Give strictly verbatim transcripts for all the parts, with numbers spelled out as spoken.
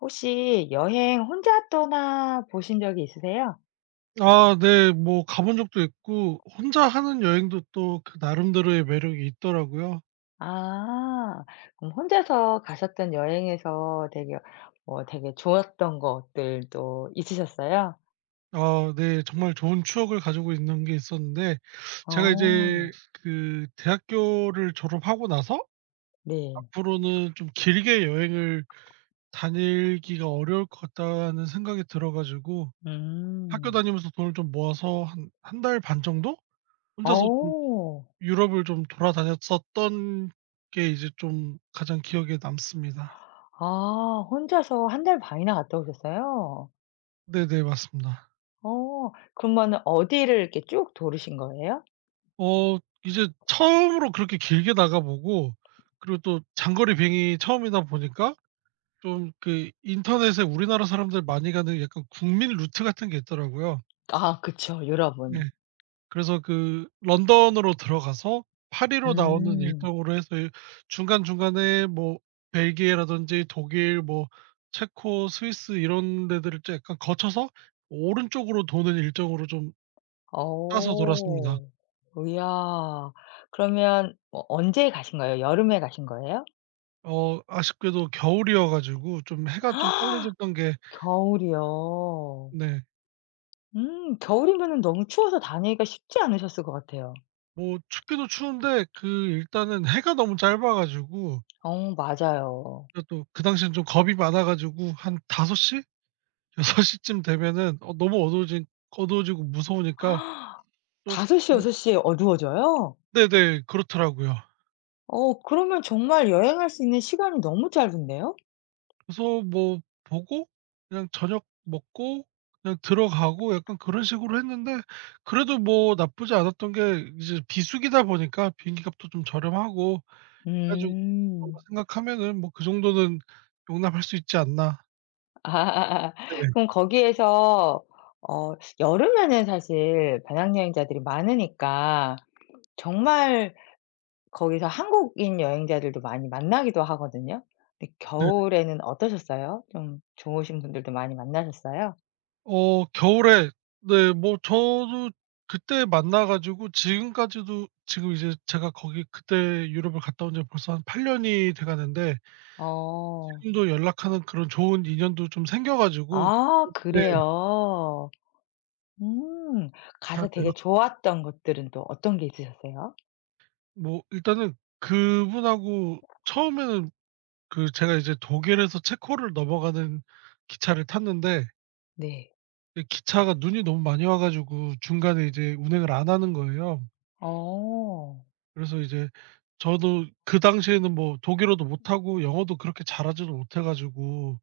혹시 여행 혼자 떠나 보신 적이 있으세요? 아 네. 뭐 가본 적도 있고 혼자 하는 여행도 또 그 나름대로의 매력이 있더라고요. 아. 그럼 혼자서 가셨던 여행에서 되게 뭐 되게 좋았던 것들도 있으셨어요? 아 네. 정말 좋은 추억을 가지고 있는 게 있었는데 제가 어. 이제 그 대학교를 졸업하고 나서 네. '앞으로는 좀 길게 여행을 다니기가 어려울 것 같다.'는 생각이 들어 가지고 학교 음. 다니면서 돈을 좀 모아서 한 한 달 반 정도 혼자서 좀 어. 유럽을 좀 돌아다녔었던 게 이제 좀 가장 기억에 남습니다. 아 혼자서 한 달 반이나 갔다 오셨어요? 네네. 맞습니다. 어. 그러면 어디를 이렇게 쭉 돌으신 거예요? 어 이제 처음으로 그렇게 길게 나가보고, 그리고 또 장거리 비행이 처음이다 보니까 좀 그 인터넷에 우리나라 사람들 많이 가는 약간 국민 루트 같은 게 있더라고요. 아 그쵸. 네. 유럽은. 그래서 그 런던으로 들어가서 파리로 나오는 음. 일정으로 해서 중간중간에 뭐 벨기에라든지 독일 뭐 체코, 스위스 이런 데들을 좀 약간 거쳐서 오른쪽으로 도는 일정으로 좀 짜서 돌았습니다. 어. 이야. 그러면 어 언제 가신 거예요? 여름에 가신 거예요? 어 아쉽게도 겨울이어 가지고 좀 해가 좀 빨리 졌던 게 겨울이요. 네. 음 겨울이면은 너무 추워서 다니기가 쉽지 않으셨을 것 같아요. 뭐 춥기도 추운데 그 일단은 해가 너무 짧아 가지고 어 맞아요. 제가 또 그 당시엔 좀 겁이 많아 가지고 한 다섯 시? 여섯 시쯤 되면은 어 너무 어두워진 어두워지고 무서우니까 다섯 시6 쪼끔. 섯시에 어두워져요? 네네. 그렇더라고요. 어 그러면 정말 여행할 수 있는 시간이 너무 짧은데요? 그래서 뭐 보고 그냥 저녁 먹고 그냥 들어가고 약간 그런 식으로 했는데 그래도 뭐 나쁘지 않았던 게 이제 비수기다 보니까 비행기 값도 좀 저렴하고 그래 가지고 그런 거 음. 생각하면은 뭐 그 정도는 용납할 수 있지 않나. 아. 네네. 그럼 거기에서 어 여름에는 사실 배낭여행자들이 많으니까 정말 거기서 한국인 여행자들도 많이 만나기도 하거든요. 근데 네 겨울에는 어떠셨어요? 좀 좋으신 분들도 많이 만나셨어요? 어 겨울에 네 뭐 저도 그때 만나 가지고 지금까지도, 지금 이제 제가 거기 그때 유럽을 갔다 온 지가 벌써 한 팔 년이 돼 가는데 어. 지금도 연락하는 그런 좋은 인연도 좀 생겨 가지고 아 네 그래요. 음. 잘 가서 되게 연락. 좋았던 것들은 또 어떤 게 있으셨어요? 뭐 일단은 그분하고 처음에는, 그 제가 이제 독일에서 체코를 넘어가는 기차를 탔는데 네. 이 기차가 눈이 너무 많이 와 가지고 중간에 이제 운행을 안 하는 거예요. 어. 그래서 이제 저도 그 당시에는 뭐 독일어도 못하고 영어도 그렇게 잘하지도 못해 가지고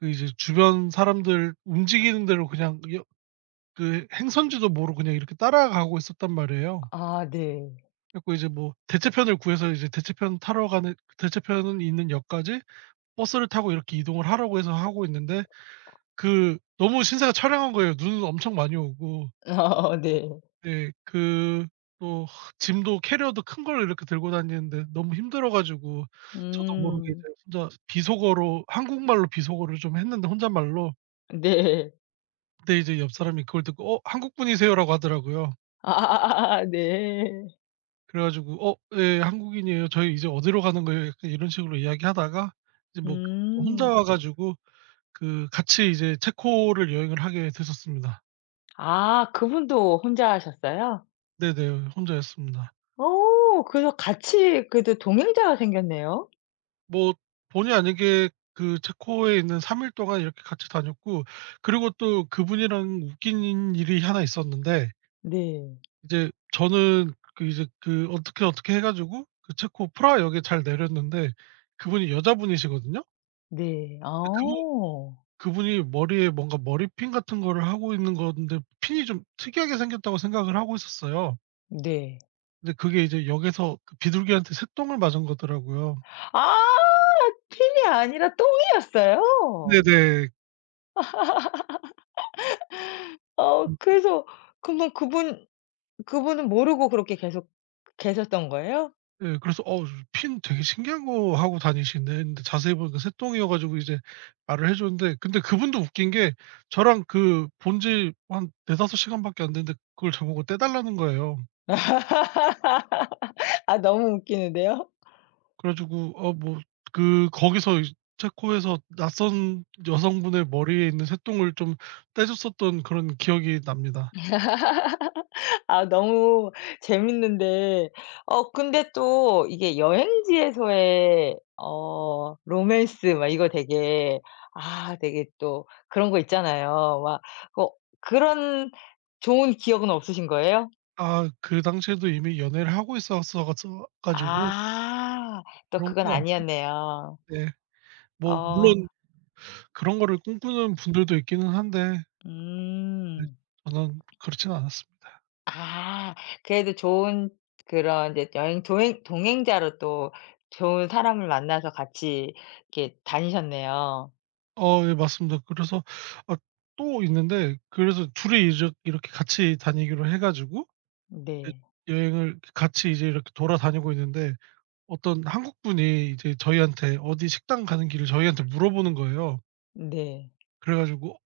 그 이제 주변 사람들 움직이는 대로 그냥 여 그 행선지도 모르고 그냥 이렇게 따라가고 있었단 말이에요. 아 네. 그래 고 이제 뭐 대체편을 구해서 이제 대체편 타러 가는, 대체편은 있는 역까지 버스를 타고 이렇게 이동을 하라고 해서 하고 있는데, 그 너무 신세가 촬영한 거예요. 눈은 엄청 많이 오고. 어 네. 네. 그 또 짐도 캐리어도 큰 걸 이렇게 들고 다니는데 너무 힘들어 가지고 저도 모르게 음. 이제 혼자 비속어로, 한국말로 비속어를 좀 했는데 혼잣말로. 네. 근데 이제 옆 사람이 그걸 듣고 "어 한국분이세요?"라고 하더라고요. 아아아아 네. 그래 가지고 "어 예. 한국인이에요. 저희 이제 어디로 가는 거예요?" 약간 이런 식으로 이야기하다가 이제 뭐 그분도 혼자 음. 와 가지고 그 같이 이제 체코를 여행을 하게 됐었습니다. 아 그분도 혼자 하셨어요? 네네. 혼자였습니다. 어 그래서 같이 그래도 동행자가 생겼네요. 뭐 본의 아니게 그 체코에 있는 삼 일 동안 이렇게 같이 다녔고 그리고 또 그분이랑 웃긴 일이 하나 있었는데, 네. 이제 저는 그 이제 그 어떻게, 어떻게 해 가지고 그 체코 프라하역에 잘 내렸는데 그분이 여자분이시거든요. 네. 아. 근데 그분 그분이 머리에 뭔가 머리핀 같은 거를 하고 있는 건데 핀이 좀 특이하게 생겼다고 생각을 하고 있었어요. 네. 근데 그게 이제 역에서 그 비둘기한테 새똥을 맞은 거더라고요. 아 핀이 아니라 똥이었어요? 네네. 어 그래서 그러면 그분 그분은 모르고 그렇게 계속 계셨던 거예요? 예. 그래서 어 핀 되게 신기한 거 하고 다니시네 했는데 자세히 보니까 새똥이어 가지고 이제 말을 해 줬는데 근데 그분도 웃긴 게, 저랑 그 본 지 한 네다섯 시간밖에 안 됐는데 그걸 저보고 떼 달라는 거예요. 아 너무 웃기는데요. 그래 가지고 어 뭐 그 거기서 이제 체코에서 낯선 여성분의 머리에 있는 새똥을 좀 떼 줬었던 그런 기억이 납니다. 아 너무 재밌는데 어 근데 또 이게 여행지에서의 어 로맨스 막 이거 되게 아 되게 또 그런 거 있잖아요. 막 어 그런 좋은 기억은 없으신 거예요? 아 그 당시에도 이미 연애를 하고 있었어 갔어 가지고 아 또 그런 그건 건 아니었네요. 아닌데 뭐 어 물론 그런 거를 꿈꾸는 분들도 있기는 한데 네. 음. 저는 그렇진 않았습니다. 아 그래도 좋은 그런 이제 여행 동행 동행자로 또 좋은 사람을 만나서 같이 이렇게 다니셨네요. 어 예 맞습니다. 그래서 아 또 있는데, 그래서 둘이 이제 이렇게 같이 다니기로 해 가지고 이제 네. 여행을 같이 이제 이렇게 돌아다니고 있는데 어떤 한국 분이 이제 저희한테 어디 식당 가는 길을 저희한테 물어보는 거예요. 네. 그래 가지고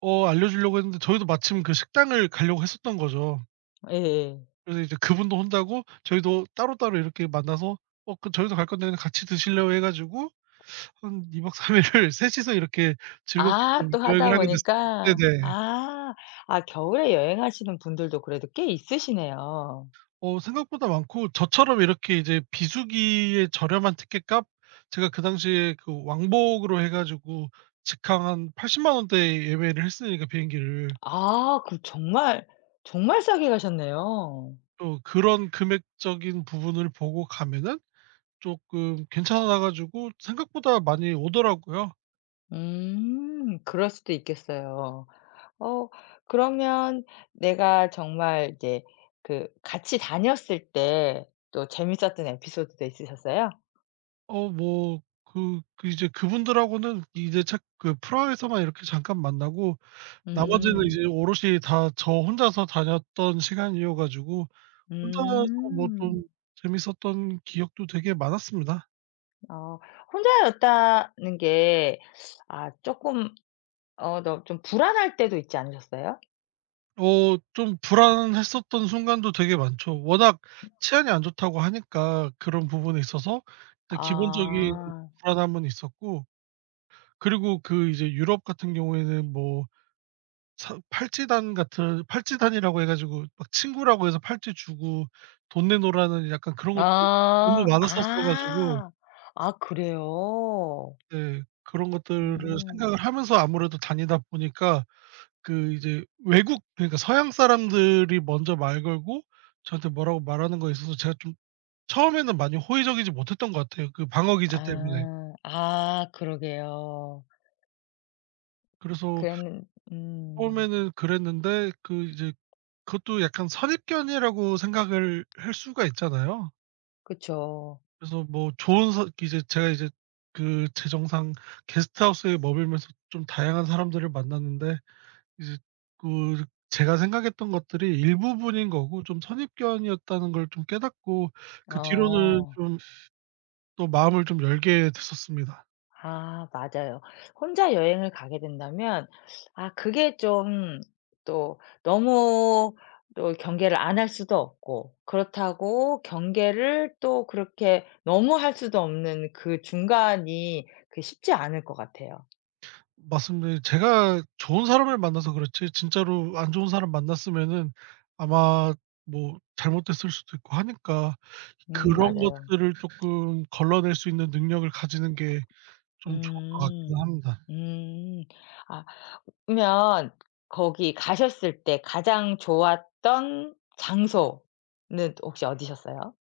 어 알려주려고 했는데 저희도 마침 그 식당을 가려고 했었던 거죠. 예예. 그래서 이제 그분도 혼자고 저희도 따로따로 이렇게 만나서 "어 그 저희도 갈 건데 그냥 같이 드실래요?" 해 가지고 한 이 박 삼 일을 셋이서 이렇게 즐겁게 아 좀 또 여행을 하다 하게 됐습니다. 보니까. 네네. 아. 아 겨울에 여행하시는 분들도 그래도 꽤 있으시네요. 어 생각보다 많고, 저처럼 이렇게 이제 비수기에 저렴한 티켓값, 제가 그 당시에 그 왕복으로 해 가지고 직항 한 팔십만 원대에 예매를 했으니까 비행기를. 아 그 정말, 정말 싸게 가셨네요. 또 그런 금액적인 부분을 보고 가면은 쪼끔 괜찮아 가지고 생각보다 많이 오더라고요. 음. 그럴 수도 있겠어요. 어 그러면 내가 정말 이제 그 같이 다녔을 때 또 재밌었던 에피소드도 있으셨어요? 어 뭐 그 그 이제 그분들하고는 이제 책 그 프라하에서만 이렇게 잠깐 만나고 나머지는 음. 이제 오롯이 다 저 혼자서 다녔던 시간이어 가지고 혼자서 뭐 좀 음. 재밌었던 기억도 되게 많았습니다. 어 혼자였다는 게 아 조금 어 너 좀 불안할 때도 있지 않으셨어요? 어 좀 불안했었던 순간도 되게 많죠. 워낙 치안이 안 좋다고 하니까 그런 부분에 있어서 일단 기본적인 아. 불안함은 있었고 그리고 그 이제 유럽 같은 경우에는 뭐 사 팔찌단 같은 팔찌단이라고 해 가지고 막 친구라고 해서 팔찌 주고 돈 내놓으라는 약간 그런 것도 너무 아. 많았었어 가지고 아. 아 그래요? 네. 그런 것들을 음. 생각을 하면서 아무래도 다니다 보니까 그 이제 외국, 그러니까 서양 사람들이 먼저 말 걸고 저한테 뭐라고 말하는 거에 있어서 제가 좀 처음에는 많이 호의적이지 못했던 것 같아요, 그 방어 기제 때문에. 아. 아 그러게요. 그래서 그랬는 음. 처음에는 그랬는데 그 이제 그것도 약간 선입견이라고 생각을 할 수가 있잖아요. 그쵸. 그래서 뭐 좋은 서 이제 제가 이제 그 재정상 게스트하우스에 머물면서 좀 다양한 사람들을 만났는데, 이제 그 제가 생각했던 것들이 일부분인 거고 좀 선입견이었다는 걸 좀 깨닫고 그 뒤로는 어. 좀 또 마음을 좀 열게 됐었습니다. 아 맞아요. 혼자 여행을 가게 된다면 아 그게 좀 또 너무 또 경계를 안 할 수도 없고 그렇다고 경계를 또 그렇게 너무 할 수도 없는 그 중간이 그 쉽지 않을 것 같아요. 맞습니다. 제가 좋은 사람을 만나서 그렇지 진짜로 안 좋은 사람 만났으면은 아마 뭐 잘못됐을 수도 있고 하니까 음 그런 맞아요. 것들을 쪼끔 걸러낼 수 있는 능력을 가지는 게 좀 좋을 것 같기는 음. 합니다. 음. 아 그러면 거기 가셨을 때 가장 좋았던 장소는 혹시 어디셨어요?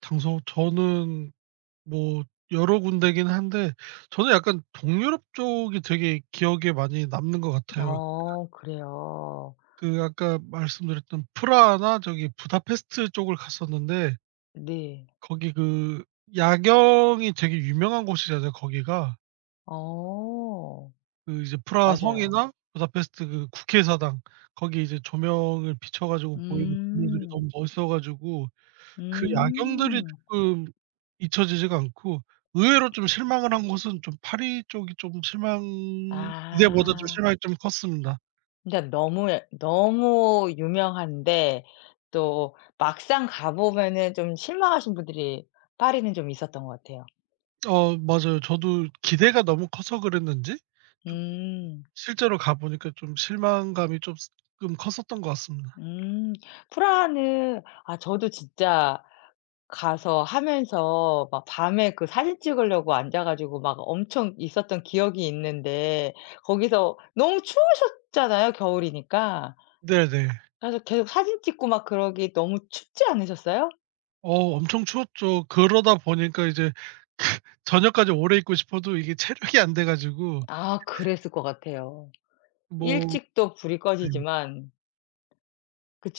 당소 저는 뭐 여러 군데긴 한데 저는 약간 동유럽 쪽이 되게 기억에 많이 남는 것 같아요. 어 그래요. 그 아까 말씀드렸던 프라하나 저기 부다페스트 쪽을 갔었는데 네. 거기 그 야경이 되게 유명한 곳이잖아요, 거기가. 어. 그 이제 프라하 맞아요. 성이나 부다페스트 그 국회의사당 거기 이제 조명을 비춰 가지고 보이는 건물들이 너무 음. 멋있어 가지고 그 야경들이 음. 조금 잊혀지지가 않고, 의외로 좀 실망을 한 곳은 좀 파리 쪽이 좀 실망. 기대보다 좀 아. 실망이 좀 컸습니다. 그러 너무 예 너무 유명한데 또 막상 가 보면은 좀 실망하신 분들이 파리는 좀 있었던 것 같아요. 어 맞아요. 저도 기대가 너무 커서 그랬는지 좀 음. 실제로 가 보니까 좀 실망감이 쪼끔 컸었던 것 같습니다. 음. 프라하는 아 저도 진짜 가서 하면서 막 밤에 그 사진 찍으려고 앉아 가지고 막 엄청 있었던 기억이 있는데 거기서 너무 추우셨잖아요, 겨울이니까. 네네. 그래서 계속 사진 찍고 막 그러기 너무 춥지 않으셨어요? 어 엄청 추웠죠. 그러다 보니까 이제 그 저녁까지 오래 있고 싶어도 이게 체력이 안 돼 가지고 아 그랬을 것 같아요. 뭐 일찍도 불이 네. 꺼지지만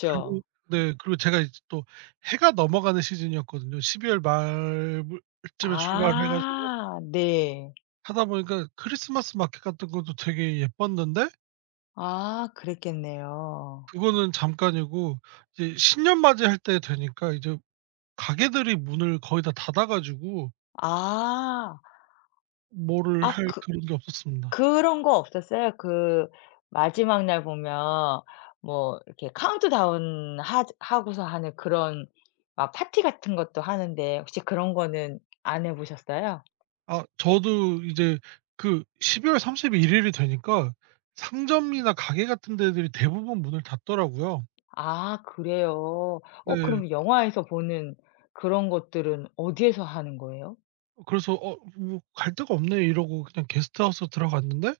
그리고 네 그리고 제가 이제 또 해가 넘어가는 시즌이었거든요. 십이월 말쯤에 출발을 해 가지고 아 네. 하다 보니까 크리스마스 마켓 같은 것도 되게 예뻤는데 아 그랬겠네요. 그거는 잠깐이고 이제 신년 맞이할 때 되니까 이제 가게들이 문을 거의 다 닫아 가지고 아. 뭐를 아할 그 그런 게 없었습니다. 그런 거 없었어요. 그 마지막 날 보면 뭐 이렇게 카운트다운 하 하고서 하는 그런 막 파티 같은 것도 하는데 혹시 그런 거는 안 해 보셨어요? 아 저도 이제 그 십이월 삼십일 일이 되니까 상점이나 가게 같은 데들이 대부분 문을 닫더라고요. 아 그래요. 어 네. 그럼 영화에서 보는 그런 것들은 어디에서 하는 거예요? 그래서 '어 뭐 갈 데가 없네.' 이러고 그냥 게스트하우스 들어갔는데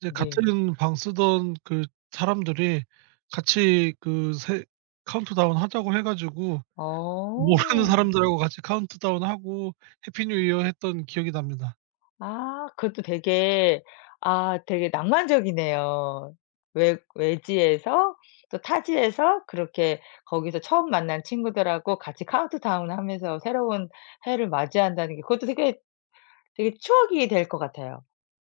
이제 네. 같은 방 쓰던 그 사람들이 같이 그 세 카운트다운 하자고 해 가지고 모르는 어. 사람들하고 같이 카운트다운하고 해피 뉴 이어 했던 기억이 납니다. 아 그것도 되게 아 되게 낭만적이네요. 외 외지에서 또 타지에서 그렇게 거기서 처음 만난 친구들하고 같이 카운트다운 하면서 새로운 해를 맞이한다는 게 그것도 되게, 되게 추억이 될 것 같아요.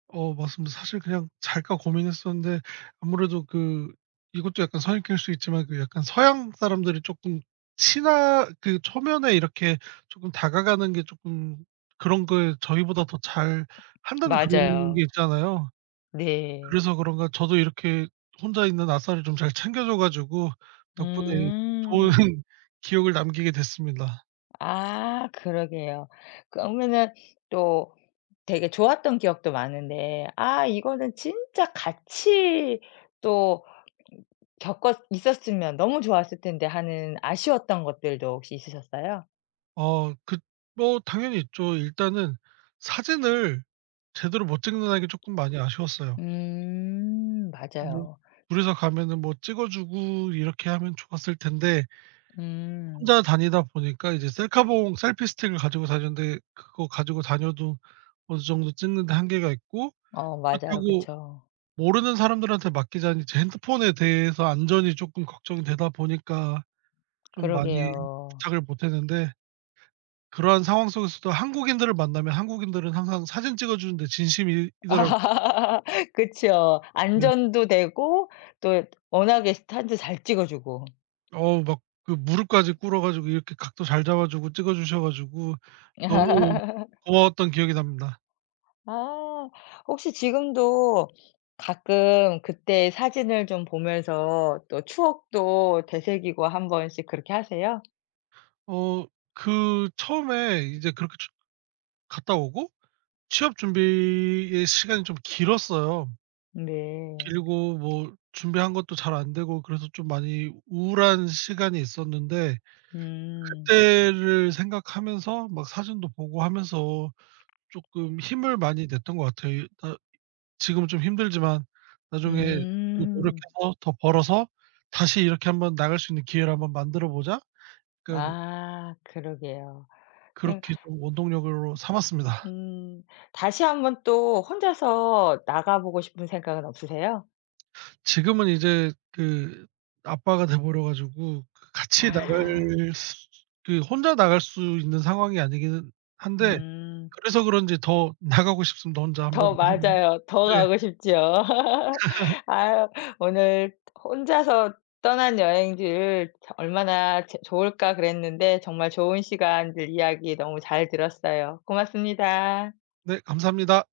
어 맞습니다. 사실 그냥 잘까 고민했었는데 아무래도 그 이것도 약간 선입견일 수 있지만 그 약간 서양 사람들이 조금 친하 그 초면에 이렇게 조금 다가가는 게 조금 그런 거에 저희보다 더 잘한다는 그런 게 맞아요. 있잖아요. 네. 그래서 그런가 저도 이렇게 혼자 있는 아싸를 좀 잘 챙겨 줘 가지고 덕분에 좋은 음. 기억을 남기게 됐습니다. 아 그러게요. 그러면은 또 되게 좋았던 기억도 많은데 아 이거는 진짜 같이 또 겪었 있었으면 너무 좋았을 텐데 하는 아쉬웠던 것들도 혹시 있으셨어요? 어 그 뭐 당연히 있죠. 일단은 사진을 제대로 못 찍는다는 게 조금 많이 아쉬웠어요. 음 아 물론 맞아요. 둘이서 가면은 뭐 찍어 주고 이렇게 하면 좋았을 텐데 음. 혼자 다니다 보니까 이제 셀카봉, 셀피 스틱을 가지고 다녔는데 그거 가지고 다녀도 어느 정도 찍는 데 한계가 있고 어 맞아요. 그렇다고 그쵸. 모르는 사람들한테 맡기자니 제 핸드폰에 대해서 안전이 조금 걱정이 되다 보니까 좀 많이 그러게요. 부탁을 못 했는데 그러한 상황 속에서도 한국인들을 만나면 한국인들은 항상 사진 찍어 주는데 진심이더라고요. 그쵸. 네. 안전도 되고 또 워낙에 사진도 잘 찍어 주고. 어우 막 그 무릎까지 꿇어 가지고 이렇게 각도 잘 잡아 주고 찍어 주셔 가지고 너무 고마웠던 기억이 납니다. 아. 혹시 지금도 가끔 그때 사진을 좀 보면서 또 추억도 되새기고 한 번씩 그렇게 하세요? 어 그 처음에 이제 그렇게 주 갔다 오고 취업 준비의 시간이 좀 길었어요. 네. 길고 뭐 준비한 것도 잘 안 되고 그래서 좀 많이 우울한 시간이 있었는데 음. 그때를 생각하면서 막 사진도 보고 하면서 쪼끔 힘을 많이 냈던 것 같아요. 나 지금은 좀 힘들지만 나중에 좀 음. 노력해서 더 벌어서 다시 이렇게 한번 나갈 수 있는 기회를 한번 만들어 보자. 약간 아 그러게요. 예 음. 그렇게 좀 원동력으로 삼았습니다. 음, 다시 한번 또 혼자서 나가 보고 싶은 생각은 없으세요? 지금은 이제 그 아빠가 돼 버려 가지고 그 같이 아. 나갈 수 그 혼자 나갈 수 있는 상황이 아니기는 한데 음. 그래서 그런지 더 나가고 싶습니다, 혼자 더 한번 나가 보고. 맞아요. 더 네. 가고 싶죠. 아유 오늘 혼자서 떠난 여행지를 얼마나 제 좋을까 그랬는데 정말 좋은 시간들 이야기 너무 잘 들었어요. 고맙습니다. 네 감사합니다.